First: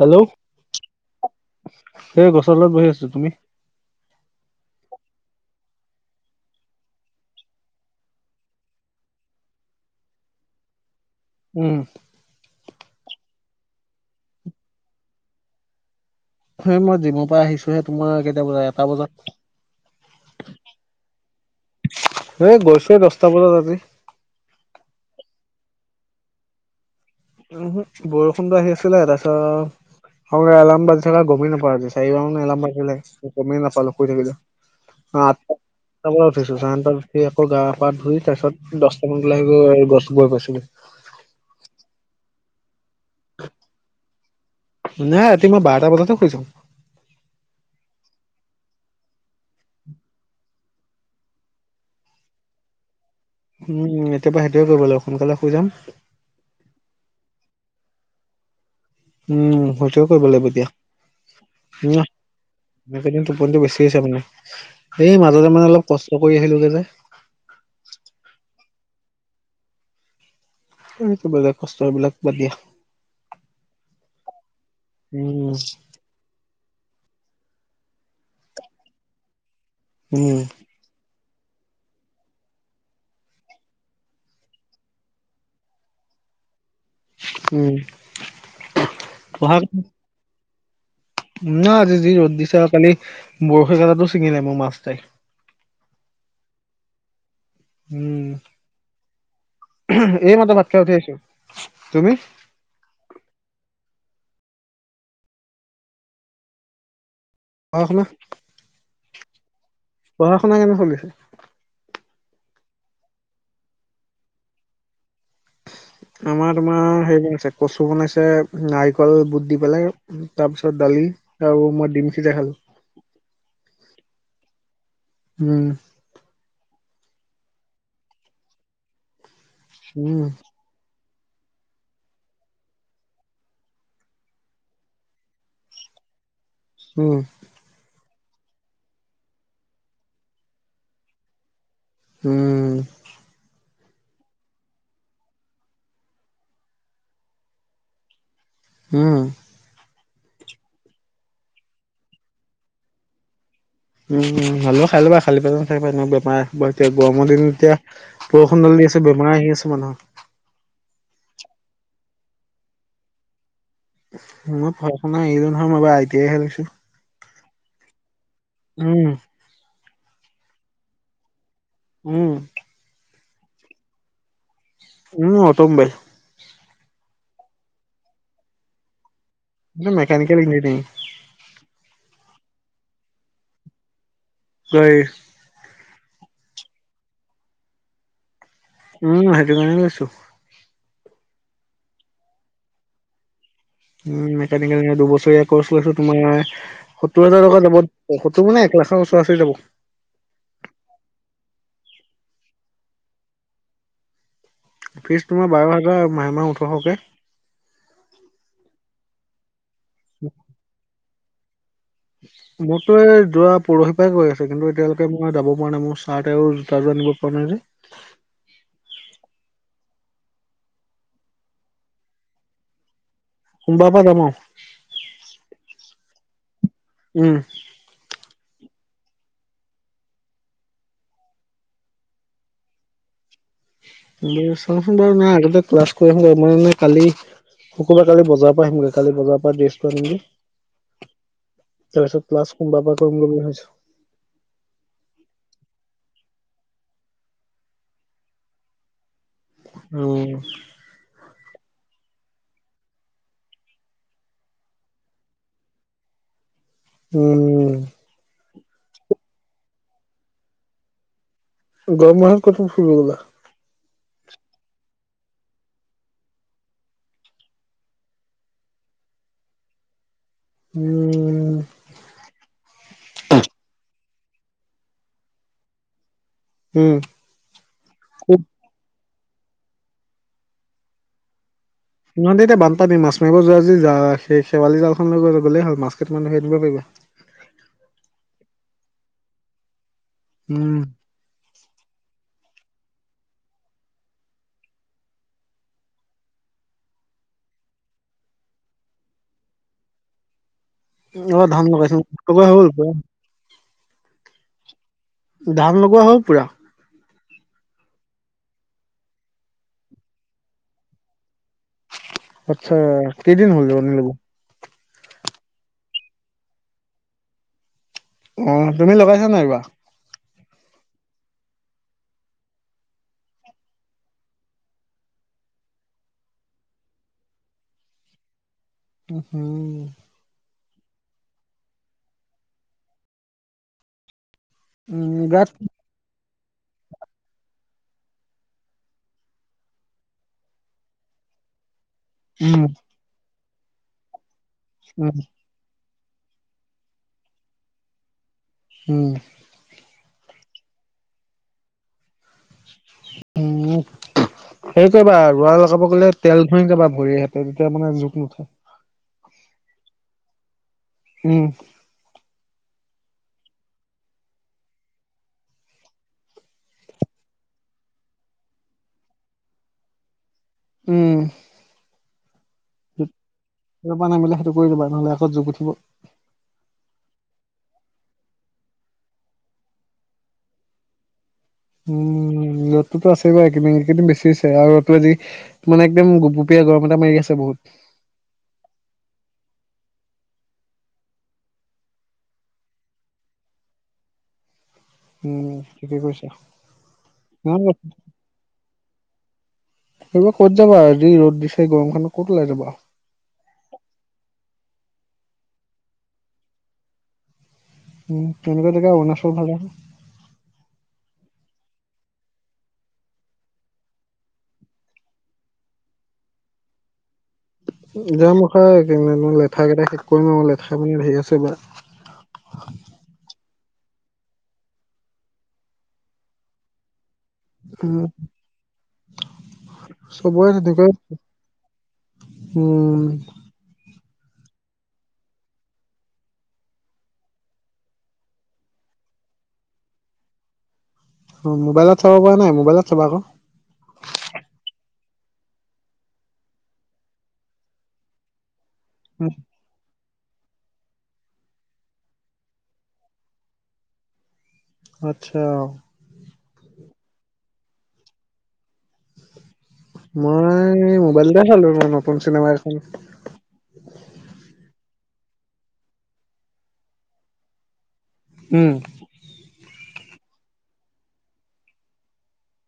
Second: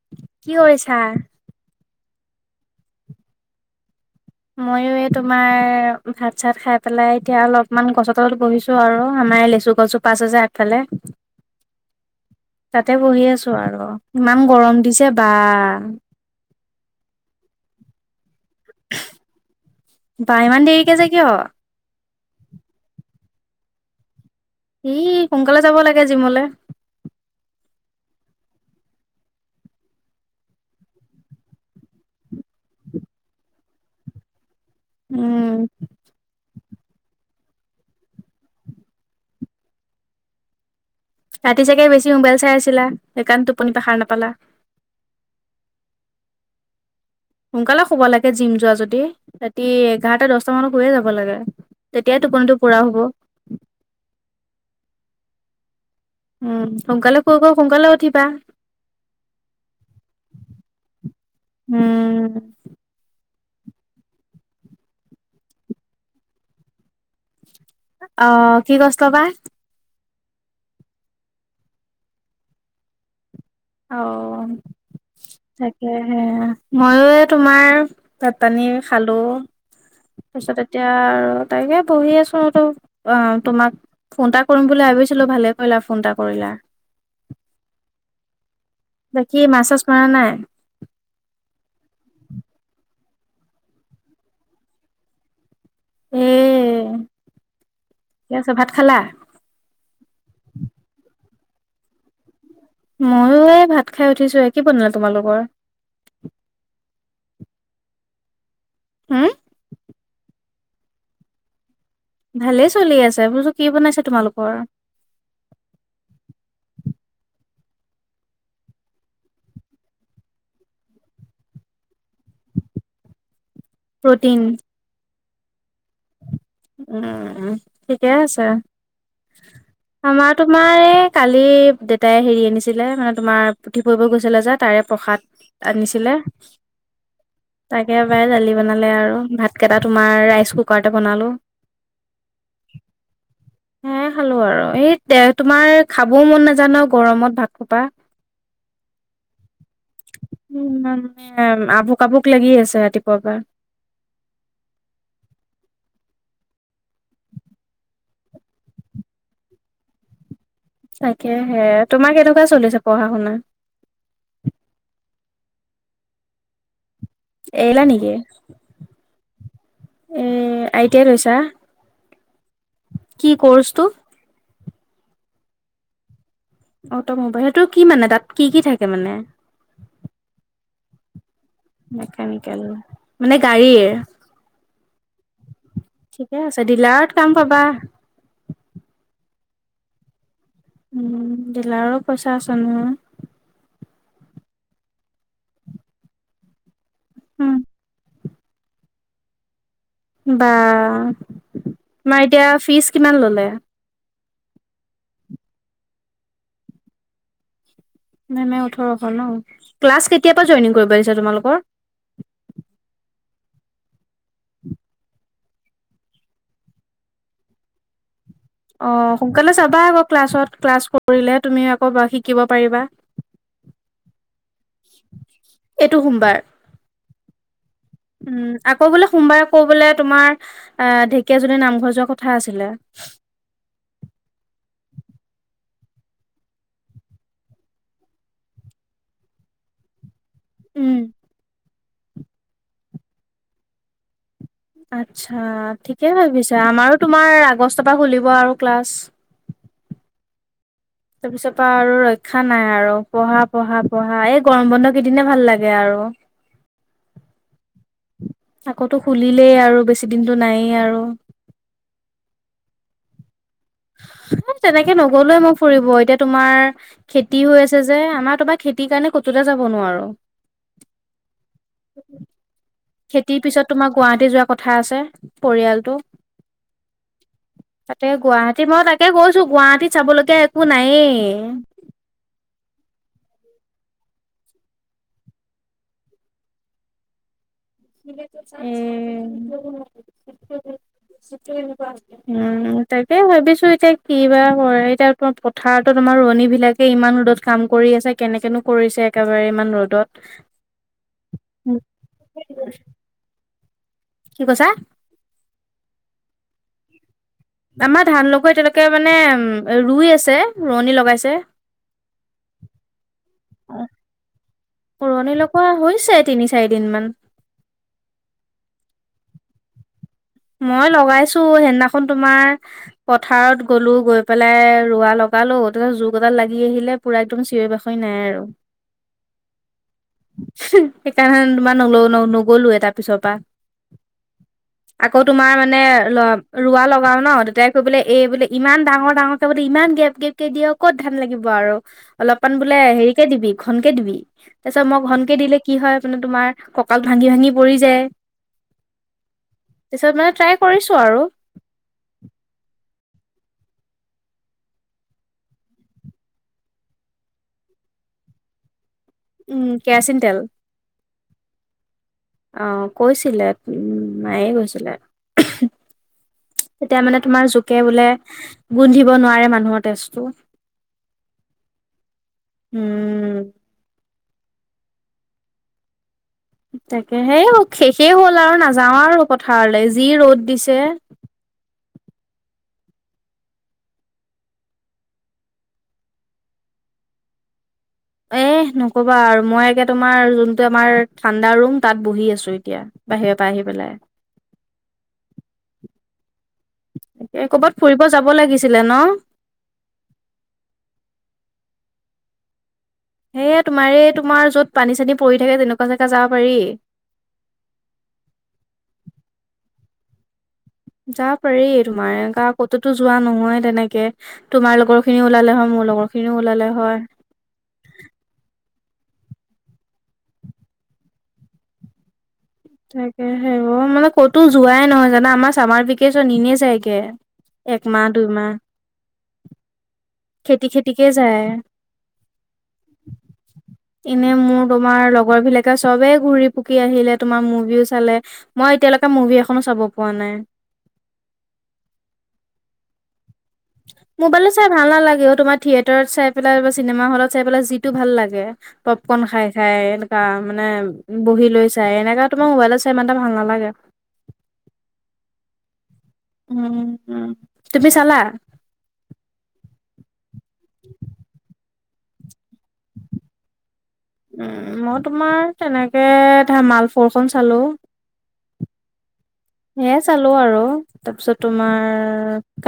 Hello কি কৰিছা? এই গছৰত তলত বহি আছোঁ। তুমি? মইয়ো এই তোমাৰ ভাত চাত খাই পেলাই এতিয়া অলপমান গছ তলত বহিছোঁ আৰু আমাৰ এই লেচু গছজোপা আছে যে আগফালে। উম। তাতে বহি আছোঁ আৰু ইমান গৰম দিছে বা। হয়, মই জিমৰপৰা আহিছোহে, তোমাৰ কেইটা বজাত এটা বজাত বা ইমান দেৰিকে যে কিয়? এই গৈছোঁ দছটা বজাত আজি। উম, সোনকালে যাব লাগে জিমলে। উম হু, বৰষুণটো আহি আছিলে তাৰপিছত সৰুকে এলাম বাজি থাকা গ'মেই নাপাওঁ, চাৰিবাৰ মন এলাম গমেই নাপালোঁ, শুই থাকিলোঁ। অহ' উম সাতটা বজাত উঠিছোঁ, চাৰে আঠটাত উঠি আকৌ গা পা ধুই তাৰপিছ দহটামান মানত ওলাই গৈ পাইছোগে। ৰাতি চাগে বেছি মোবাইল চাই আছিলা? সেইকাৰণ টোপনিৰপৰা খাৰ নাপালা। নাই ৰাতি মই বাৰটা বজাতে শুইছোঁ। সোনকালে শুব লাগে জিম যোৱা যদি, ৰাতি এঘাৰটা দহটা মানত শুইয়েই যাব লাগে। তেতিয়াই টোপনিটো পূৰা হ'ব। উম, এতিয়াৰপৰা সেইটোয়ে কৰিব লাগিব, সোনকালে শুই যাম। উম, সোনকালে শুই শুই সোনকালে উঠিবা। উম, সেইটোৱে কৰিব লাগিব দিয়া, উম। একেইদিন টোপনিটো বেছি হৈছে মানে। এই মাজতে মানে অলপ কষ্ট কৰি আহিলোগে যে। অ' কি কষ্ট বা? এই কিবা এটা কষ্ট এইবিলাক বাদ দিয়া। অ' উম তাকে। এই মইয়ো তোমাৰ ভাত পানী খালোঁ। উম তাৰপিছতে এতিয়া আৰু তাকে বহি আছোঁ আৰু তোমাক ফোন এটা কৰিম বুলি ভাবিছিলোঁ? ভালে কৰিলা ফোন এটা কৰিলা। উম। বাকী পঢ়া মাছ চাছ মাৰা নাই? না আজি যি ৰ'দ দিছে আৰু কালি বৰশী কাটাটো ছিঙিলে মোৰ মাছ এটাই। এই উম ঠিক আছে, ভাত খালা? এই মাত্ৰ ভাত খাই উঠি আহিছোঁ। তুমি? মইয়ো এই ভাত খাই উঠিছোঁহে। কি বনালে তোমালোকৰ? অ' শুনা। হ'ম। পঢ়া শুনা কেনে চলিছে? ভালেই চলি আছে। বুলো কি বনাইছে তোমালোকৰ? আমাৰ তোমাৰ হেৰি বনাইছে কচু বনাইছে নাৰিকল বুট দি পেলাই তাৰ পিছত দালি আৰু মই ডিমখিতে খালো প্ৰ'টিন উম উম ঠিকে আছে উম আমাৰতো তোমাৰে কালি দেউেতাই হেৰি আনিছিলে মানে তোমাৰ পুথি পঢ়িবলৈ গৈছিলে যে তাৰে প্ৰসাদ আনিছিলে উম তাকে পাই দালি বনালে আৰু ভাতকেইটা তোমাৰ ৰাইচ কুকাৰতে বনালো উম হে খালো আৰু এই তোমাৰ খাবও মন নাজাই ন গৰমত ভাত খোপা [unintelligible] উম উ মানে আভুক আভুক লাগি আছে ৰাতিপুৱাৰ পৰা উম হলেও খাই ল'বা খালি পেটত নাথাকিবা এনেও বেমাৰ এতিয়া গৰমৰ দিনত এতিয়া বৰষুণ ধালি আছে বেমাৰ আহি আছে মানুহৰ তাকেহে তোমাৰ কেনেকুৱা চলিছে পঢ়া শুনা? মই পঢ়া শুনা এৰিলোঁ নহয় মই বাৰ আই টি আই হে লৈছোঁ। এৰিলা নেকি? উম, এ আইতিয়াই লৈছা? উম কি কৰ্চটো মোৰ অটমোবাইল। অটমোবাইল সেইটো কি মানে তাত কি কি থাকে মানে? সেই মেকানিকেল ইঞ্জিনিয়াৰিং মেকানিকেল মানে গাড়ীৰ। হয় ঠিকে আছে দিলাৰত কাম পাবা। উম সেইটো কাৰণে লৈছোঁ। উম দিলাৰৰ পইচা আছে নহয় উ মেকানিকেল দুবছৰীয়া কৰ্চ লৈছো তোমাৰ সত্তৰ হাজাৰ টকা যাব। সত্তৰ মানে এক লাখৰ ওচৰা ওচৰি যাব। বা তোমাৰ এতিয়া ফিজ কিমান ল'লে? ফিজ তোমাৰ বাৰ হাজাৰ আৰু মাহে মাহ ওঠৰশকে। মাহে মাহে ওঠৰশ ন ক্লাছ কেতিয়া পৰা জইনিং কৰিব আহিছা তোমালোকৰ? মোৰতো এ যোৱা পৰহি পৰাই গৈ আছে কিন্তু এতিয়ালৈকে মই যাব পৰা নাই মোৰ চাৰট আৰু জোতাযোৰ আনিব অনাৰে অ সোনকালে যাবা আকৌ ক্লাছত ক্লাছ কৰিলে তুমি আকৌ শিকিব পাৰিবা। সোমবাৰৰ পৰা যাম আও এইটো সোমবাৰ। উম উম আকৌ বোলে সোমবাৰে আকৌ বোলে তোমাৰ অ ঢেকীয়াজুলীৰ নামঘৰ যোৱা কথা আছিলে। চাওঁচোন বাৰু নাই আগতে ক্লাছ কৰিব কালি সকলো কালি বজাৰ পৰা আহিমগৈ কালি বজাৰ পৰা ডেছ আ আহমগৈ উম তাৰ পিছত ক্লাছ সোমবাৰৰ পৰা কৰিম বুলি ভাবিছোঁ। আচ্ছা ঠিকে ভাবিছা আমাৰো তোমাৰ আগষ্টৰ পৰা খুলিব আৰু ক্লাছ উম তাৰপিছৰ পৰা আৰু ৰক্ষা নাই আৰু, পঢ়া পঢ়া পঢ়া। এই গৰম বন্ধ কেইদিনে ভাল লাগে আৰু। [unintelligible] উম। আকৌটো খুলিলেই আৰু বেছি দিনটো নাইেই আৰু। গৰমাহত কত কত ফুৰিব গলা? মই তেনেকে নগলোয়ে মই ফুৰিব এতিয়া তোমাৰ খেতিও আছে যে, আমাৰতোবা খেতিৰ কাৰণে ক'তোয়ে যাব নোৱাৰোঁ। উম। উম। খেতিৰ পিছত তোমাৰ গুৱাহাটী যোৱা কথা আছে পৰিয়ালটো। উম। তাতে গুৱাহাটী মই তাকে গৈছো গুৱাহাটীত চাবলগীয়া একো নাইয়ে। ইমান দিনে বানপান মাছ মাৰিব যোৱা যদি যোৱা সেই শেৱালি জালখন লৈ গল গ'লেই হল মাছ কেইটামান ধৰি আনিব পাৰিব। উম। উম। চিতে নোপোৱা হ'ল। উম তাকে ভাবিছো এতিয়া কি বা কৰে এতিয়া তোমাৰ পথাৰত তোমাৰ ৰোৱনী বিলাক সি ইমান ৰ'দত কাম কৰি আছে, কেনেকেনো কৰিছে একেবাৰে ইমান ৰ'দত। [inaudible] কি কৈছা? ধান লগোৱা হ'ল পুৰা? আমাৰ ধান লগৰ এতিয়ালকে মানে ৰুই আছে, ৰোৱনী লগাইছে। আচ্ছা কেইদিন হল ৰোৱনী লগোৱা? ৰুৱণি লগোৱা হৈছে তিনি চাৰি দিন মান। অঁ তুমি লগাইছা নাই এইবাৰ? মই লগাইছো সেইদিনাখন তোমাৰ পথাৰত গ'লো গৈ পেলাই ৰোৱা লগালো ত জুক এডাল লাগি আহিলে। পুৰা একদম চিঞৰি-বাখৰি নাই আৰু উম হু। সেইকাৰণে তোমাৰ নলও ন নগলোৱে তাৰ পিছৰ পৰা। উম আকৌ গাত তোমাৰ মানে ল ৰোৱা লগাও ন, দেতাই গৈ পেলাই এই বোলে ইমান ডাঙৰ ডাঙৰকে বোলে ইমান গেফ-গেফকে দিঅ ক'ত ধান লাগিব আৰু অলপমান উম বোলে হেৰিকে দিবি ঘনকে দিবি। তাৰপিছত মই উম ঘনকে দিলে কি হয় মানে তোমাৰ কঁকাল ভাঙি ভাঙি পৰি যায়। উম। পিছত মানে ট্ৰাই কৰিছো আৰু। উম। সেই কৰিবা ৰোৱা লগাব গ'লে তেল ঘঁহি যাবা ভৰিহঁতে তেতিয়া মানে জোক নুঠে। উম, কেৰাচিন তেল। উম। অ' কৈছিলে উম মায়ে কৈছিলে। তেতিয়া মানে তোমাৰ জোকে বোলে গোন্ধিব নোৱাৰে মানুহৰ তেজটো। উম। উম সেইটোপা নামিলে সেইটো কৰি দিবা নহ'লে আকৌ জোক উঠিব। তাকে, সেই শেষেই হ'ল আৰু নাযাওঁ আৰু পথাৰলৈ যি ৰ'দ দিছে। উম, ৰ'দটো আছেই বাৰু এইকেইদিন এইকেইদিন বেছি হৈছে আৰু ৰ'দটো আজি মানে একদম গোপগোপিয়া গৰম এটা মাৰি আছে বহুত। এ নকবা আৰু মই এতিয়া তোমাৰ যোনটো আমাৰ ঠাণ্ডা ৰুম তাত বহি আছো এতিয়া। বাহিৰৰ পৰা আহি পেলাই। উম, ঠিকে কৈছা। তাকে, নহয় কৰ'বাত ফুৰিব যাব লাগিছিলে ন'। এইবাৰ ক'ত যাবা আৰু। যি ৰ'দ দিছে, গৰম খনত ক'ত ওলাই যাবা। সেয়া তোমাৰাৰে তোমাৰ যত পানী চানী পৰি থাকে তেনেকুৱা জেগাত যাব পাৰি উম' তেনেকুৱা জেগা অৰুণাচল ফালেহে- যাব পাৰি তোমাৰ এনেকুৱা ক'তো তো যোৱা নহয় তেনেকে তোমাৰ লগৰ খিনিও ওলালে হয়, মোৰ লগৰ খিনিও ওলালে হয়। যাম ৰখা লেঠা কেইটা শেষ কৰিম আৰু লেঠা বোৰ ধেৰ আছে এই বাৰ তাকেহে অও' মানে ক'তো যোৱাই নহয় জানা, আমাৰ চামাৰ ভেকেচন এনেই যায়গে। একমাহ, উম, দুই মাহ। চবৰেই তেনেকৈ খেতিকে যায়। উম [inaudible] এনেই মোৰ তোমাৰ লগৰ বিলাকে চবেই ঘূৰি পুকি আহিলে তোমাৰ মোবিও চালে মই এতিয়ালৈকে মুভি এখনো চাব পোৱা নাই অ মোবাইল চাব পাৰা নাই মোবাইলত চাবা আকৌ মোবাইলট চাই ভাল নালাগে অও' তোমাৰ থিয়েটাৰত চাই পেলাই বা চিনেমা হলত চাই পেলাই যিটো ভাল লাগে। পপকৰ্ন উম, খাই খায় এনেকা মানে বহি লৈ চাই এনেকা তোমাৰ মোবাইলত চাই ইমান এটা ভাল নালাগে আতচ্ছা। উম উম তুমি চালা মই মানে এই মোবাইলতে চালো মই নতুন চিনেমাগেখন। উম মই তোমাৰ তেনেকে ধামাল ফৰ খন চালো উম সেয়াই চালো আৰু তাৰপিছত তোমাৰ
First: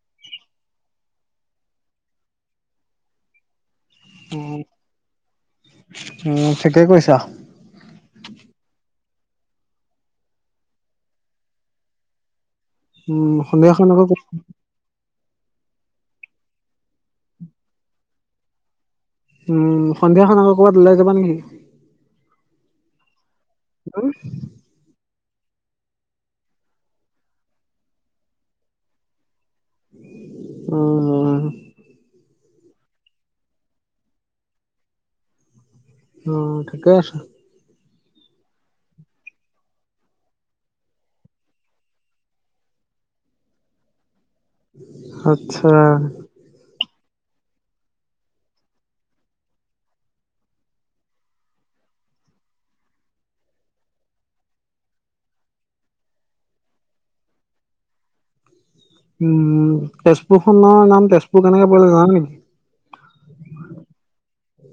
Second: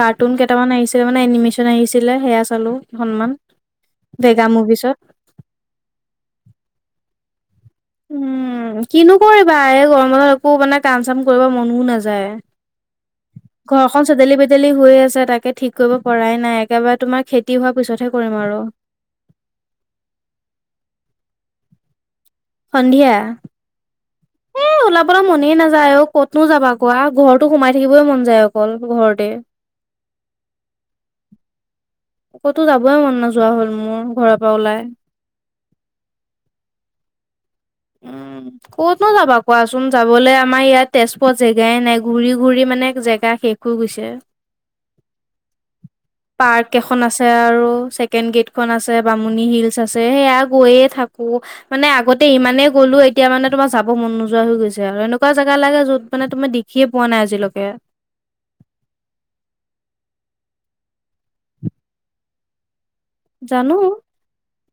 কাৰ্টুন কেইটামান আহিছিলে মানে এনিমেচন আহিছিলে সেয়া চালো হনুমান। ভেগা উম, মুভিচত। উম, ঠিকে কৈছা। উম কিনো কৰিবা এই গৰমত একো মানে কাম চাম কৰিব মনো নাযায় উম সন্ধিয়াখন আকৌ ঘৰখন চেদেলি- ভেদেলি হৈ আছে। তাকে ঠিক কৰিব পৰাই নাই একেবাৰে তোমাৰ খেতি হোৱাৰ পিছতহে কৰিম আৰু। উম সন্ধিয়াখন আকৌ ক'ৰবাত ওলাই যাবা নেকি সন্ধিয়া। উম। এ ওলাবলৈ মনে নাযায় আউ ক'তনো যাবা কোৱা ঘৰতো সোমাই থাকিবই মন যায় অকল, ঘৰতেই। অ', ক'তো যাবয়ে মন নোযোৱা হ'ল মোৰ ঘৰৰ পৰা ওলাই। অ, ঠিকে আছে। উম। ক'তনো যাবা কোৱাচোন যাবলে আমাৰ ইয়াত তেজপুৰত জেগায়ে নাই ঘূৰি ঘূৰি মানে জেগা শেষ। কয় গৈছে। আচ্ছা। পাৰ্ক এখন আছে আৰু ছেকেণ্ড গেটখন আছে বামুণী হিলচ আছে সেয়া গৈয়ে থাকো। মানে আগতে ইমানে গ'লো এতিয়া মানে তোমাৰ যাব মন নোযোৱা হৈ গৈছে আৰু এনেকা জেগা লাগে যত মানে তুমি দেখিয়ে পোৱা নাই আজিলৈকে। উম তেজপুৰ খনৰ নাম, তেজপুৰ কেনেকে পৰিলে জানা নেকি? জানো,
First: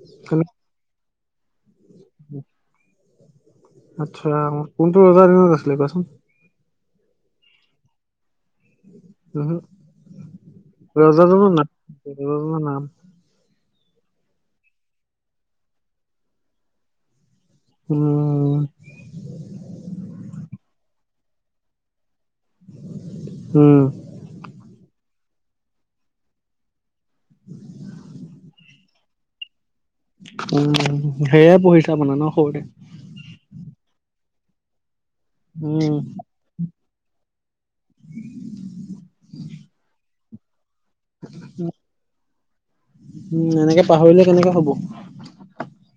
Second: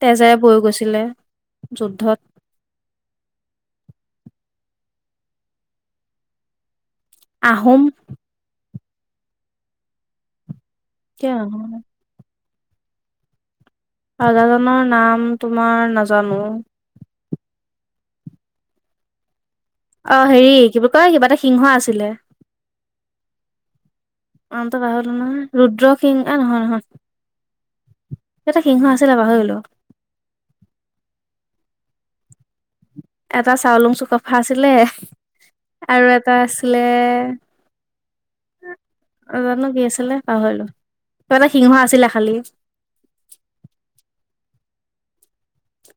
তেজেৰে বৈ গৈছিলে যুদ্ধত। আচ্ছা কোনটো ৰজাৰ দিনত আছিলে কোৱাচোন? আহোম উমহু, কিয় ৰজাজনৰ আহোম নাম ৰজাজনৰ নাম ৰজাজনৰ নাম তোমাৰ নাজানো। [inaudible] অঁ হেৰি কি বুলি কয় কিবা এটা সিংহ আছিলে। উম। নামতো পাহৰিলো নহয়, ৰুদ্ৰ সিং এ নহয় নহয়। কিবা এটা সিংহ আছিলে পাহৰিলো। উম, সেয়াই পঢ়িছা মানে ন সৰুতে। এটা চাউলুং চুকাফা আছিলে, উম আৰু এটা আছিলে অ জানো কি আছিলে পাহৰিলো, কিবা এটা সিংহ আছিলে খালি। উম এনেকে পাহৰিলে কেনেকে হব।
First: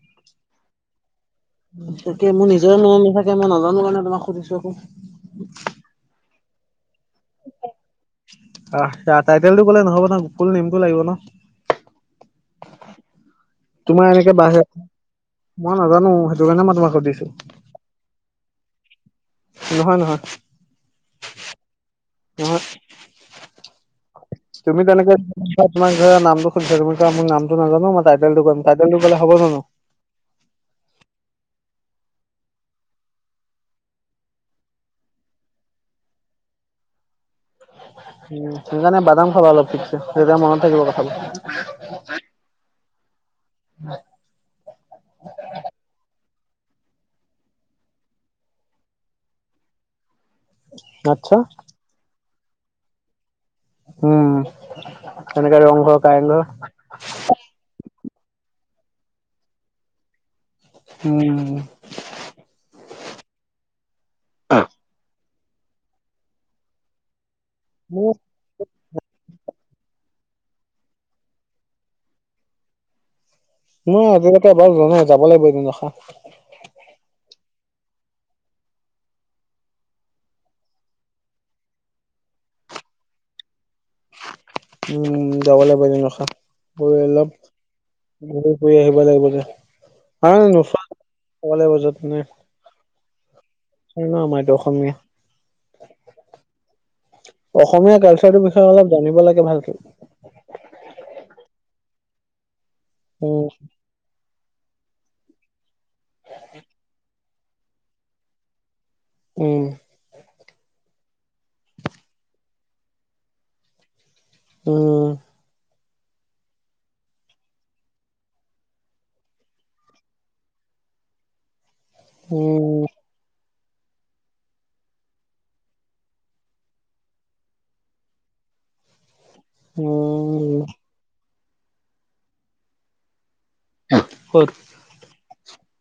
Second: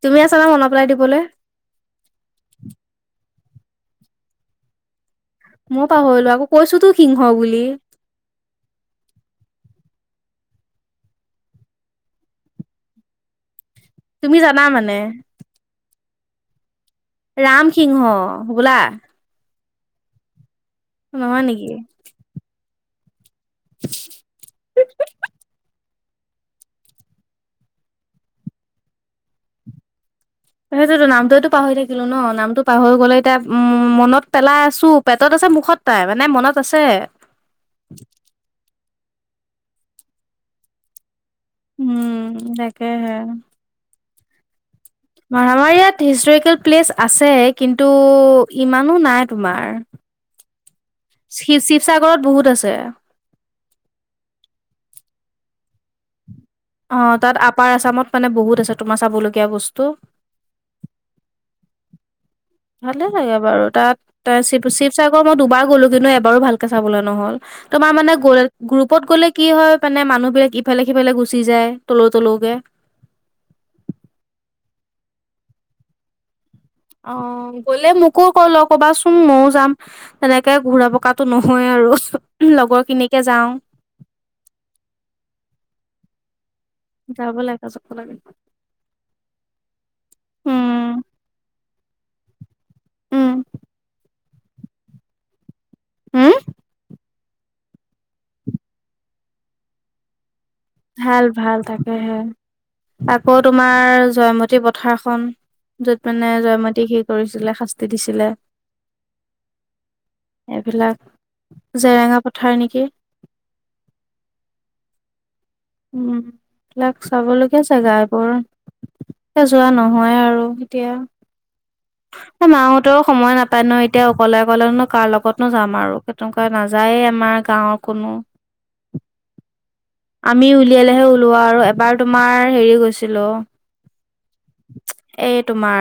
তুমি আছা নহয় মনত পেলাই দিবলে। তাকেই মোৰ নিজৰে মনত নাথাকে, মই নাজানো কাৰণে তোমাক সুধিছো আক। ময়ো পাহৰিলো, আকৌ কৈছো তো সিংহ বুলি। আহ, আ টাইটেলটো ক'লে নহ'ব নহয়, ফোল নেইমটো লাগিব ন। তোমাৰ এনেকে তুমি বাহে, জানা মানে মই নাজানো সেইটো কাৰণে মই তোমাক সুধিছো। ৰামসিংহ হ'বলা। নহয় নহয়। নহয় নেকি? নহয়। [inaudible] তুমি তেনেকে পিছত। তোমাক ধৰা নামটো সুধিছে, ছাৰ মোৰ নামটো নাজানো মই টাইটেলটো কম, টাইটেলটো কলে হ'ব জানো। সেইটোৱেতো নামটোৱেটো পাহৰি থাকিলো ন, নামতটো পাহৰি গ'লে এতিয়া উম মনত পেলাই আছো পেটত আছে মুখত তাই মানে মনত আছে। উম, সেইকাৰণে বাদাম খাবা অলপ ঠিকছে, তেতিয়া মনত থাকিব কথাবোৰ। উম তাকেহে। অঁ আমাৰ ইয়াত হিষ্টৰিকেল প্লেচ আছে কিন্তু ইমানো নাই তোমাৰ। আচ্ছা শিৱ শিৱসাগৰত বহুত আছে। উম তেনেকে ৰংঘৰ, কাৰেংঘৰ। অঁ তাত আপাৰ আছামত মানে বহুত আছে তোমাৰ চাবলগীয়া বস্তু। উম। ভালে লাগে বাৰু তাত, শিৱ শিৱসাগৰ মই দুবাৰ গ'লো কিন্তু এবাৰো ভালকে চাবলে নহ'ল। তোমাৰ মোৰ মানে গৈ গ্ৰুপত গ'লে কি হয় মানে মানুহ বিলাক ইফালে সিফালে গুচি যায় তলৌ তলৌকে। মই আজিলেকে এবাৰো যোৱা নাই যাব লাগিব এদিন ৰখা। অঁ, গলে মোকো কলো কবাচোন ময়ো যাম। তেনেকে ঘূৰা পকাটো নহয় আৰু লগৰ খিনিকে যাওঁ। উম যাব লাগিব এদিন ৰখা গৈ অলপ যাব লাগে যাব লাগে। ঘূৰিম। ফুৰি আহিব লাগিব দিয়া উম [unintelligible] উম এনেও আমাৰ এইটো অসমীয়া হা অসমীয়া কালচাৰটোৰ বিষয়ে অলপ জানিব লাগে ভালকে। ভাল ভাল তাকেহে আকৌ উম তোমাৰ জয়মতী পথাৰখন য'ত মানে জয়মতীক হেৰি কৰিছিলে শাস্তি দিছিলে। উম এইবিলাক জেৰেঙা পথাৰ নেকি। উম। উম এইবিলাক চাবলগীয়া জাগা এইবোৰ এতিয়া যোৱা নহয় আৰু এতিয়া উম মাহতৰ সময় নাপায় ন এতিয়া অকলে অকলে নো কাৰ লগতনো যাম আৰু তেনেকুৱা নাযায়ে আমাৰ গাঁৱৰ কোনো আমি উম উলিয়ালেহে ওলোৱা আৰু এবাৰ তোমাৰ হেৰি গৈছিলো ক'ত এই তোমাৰ-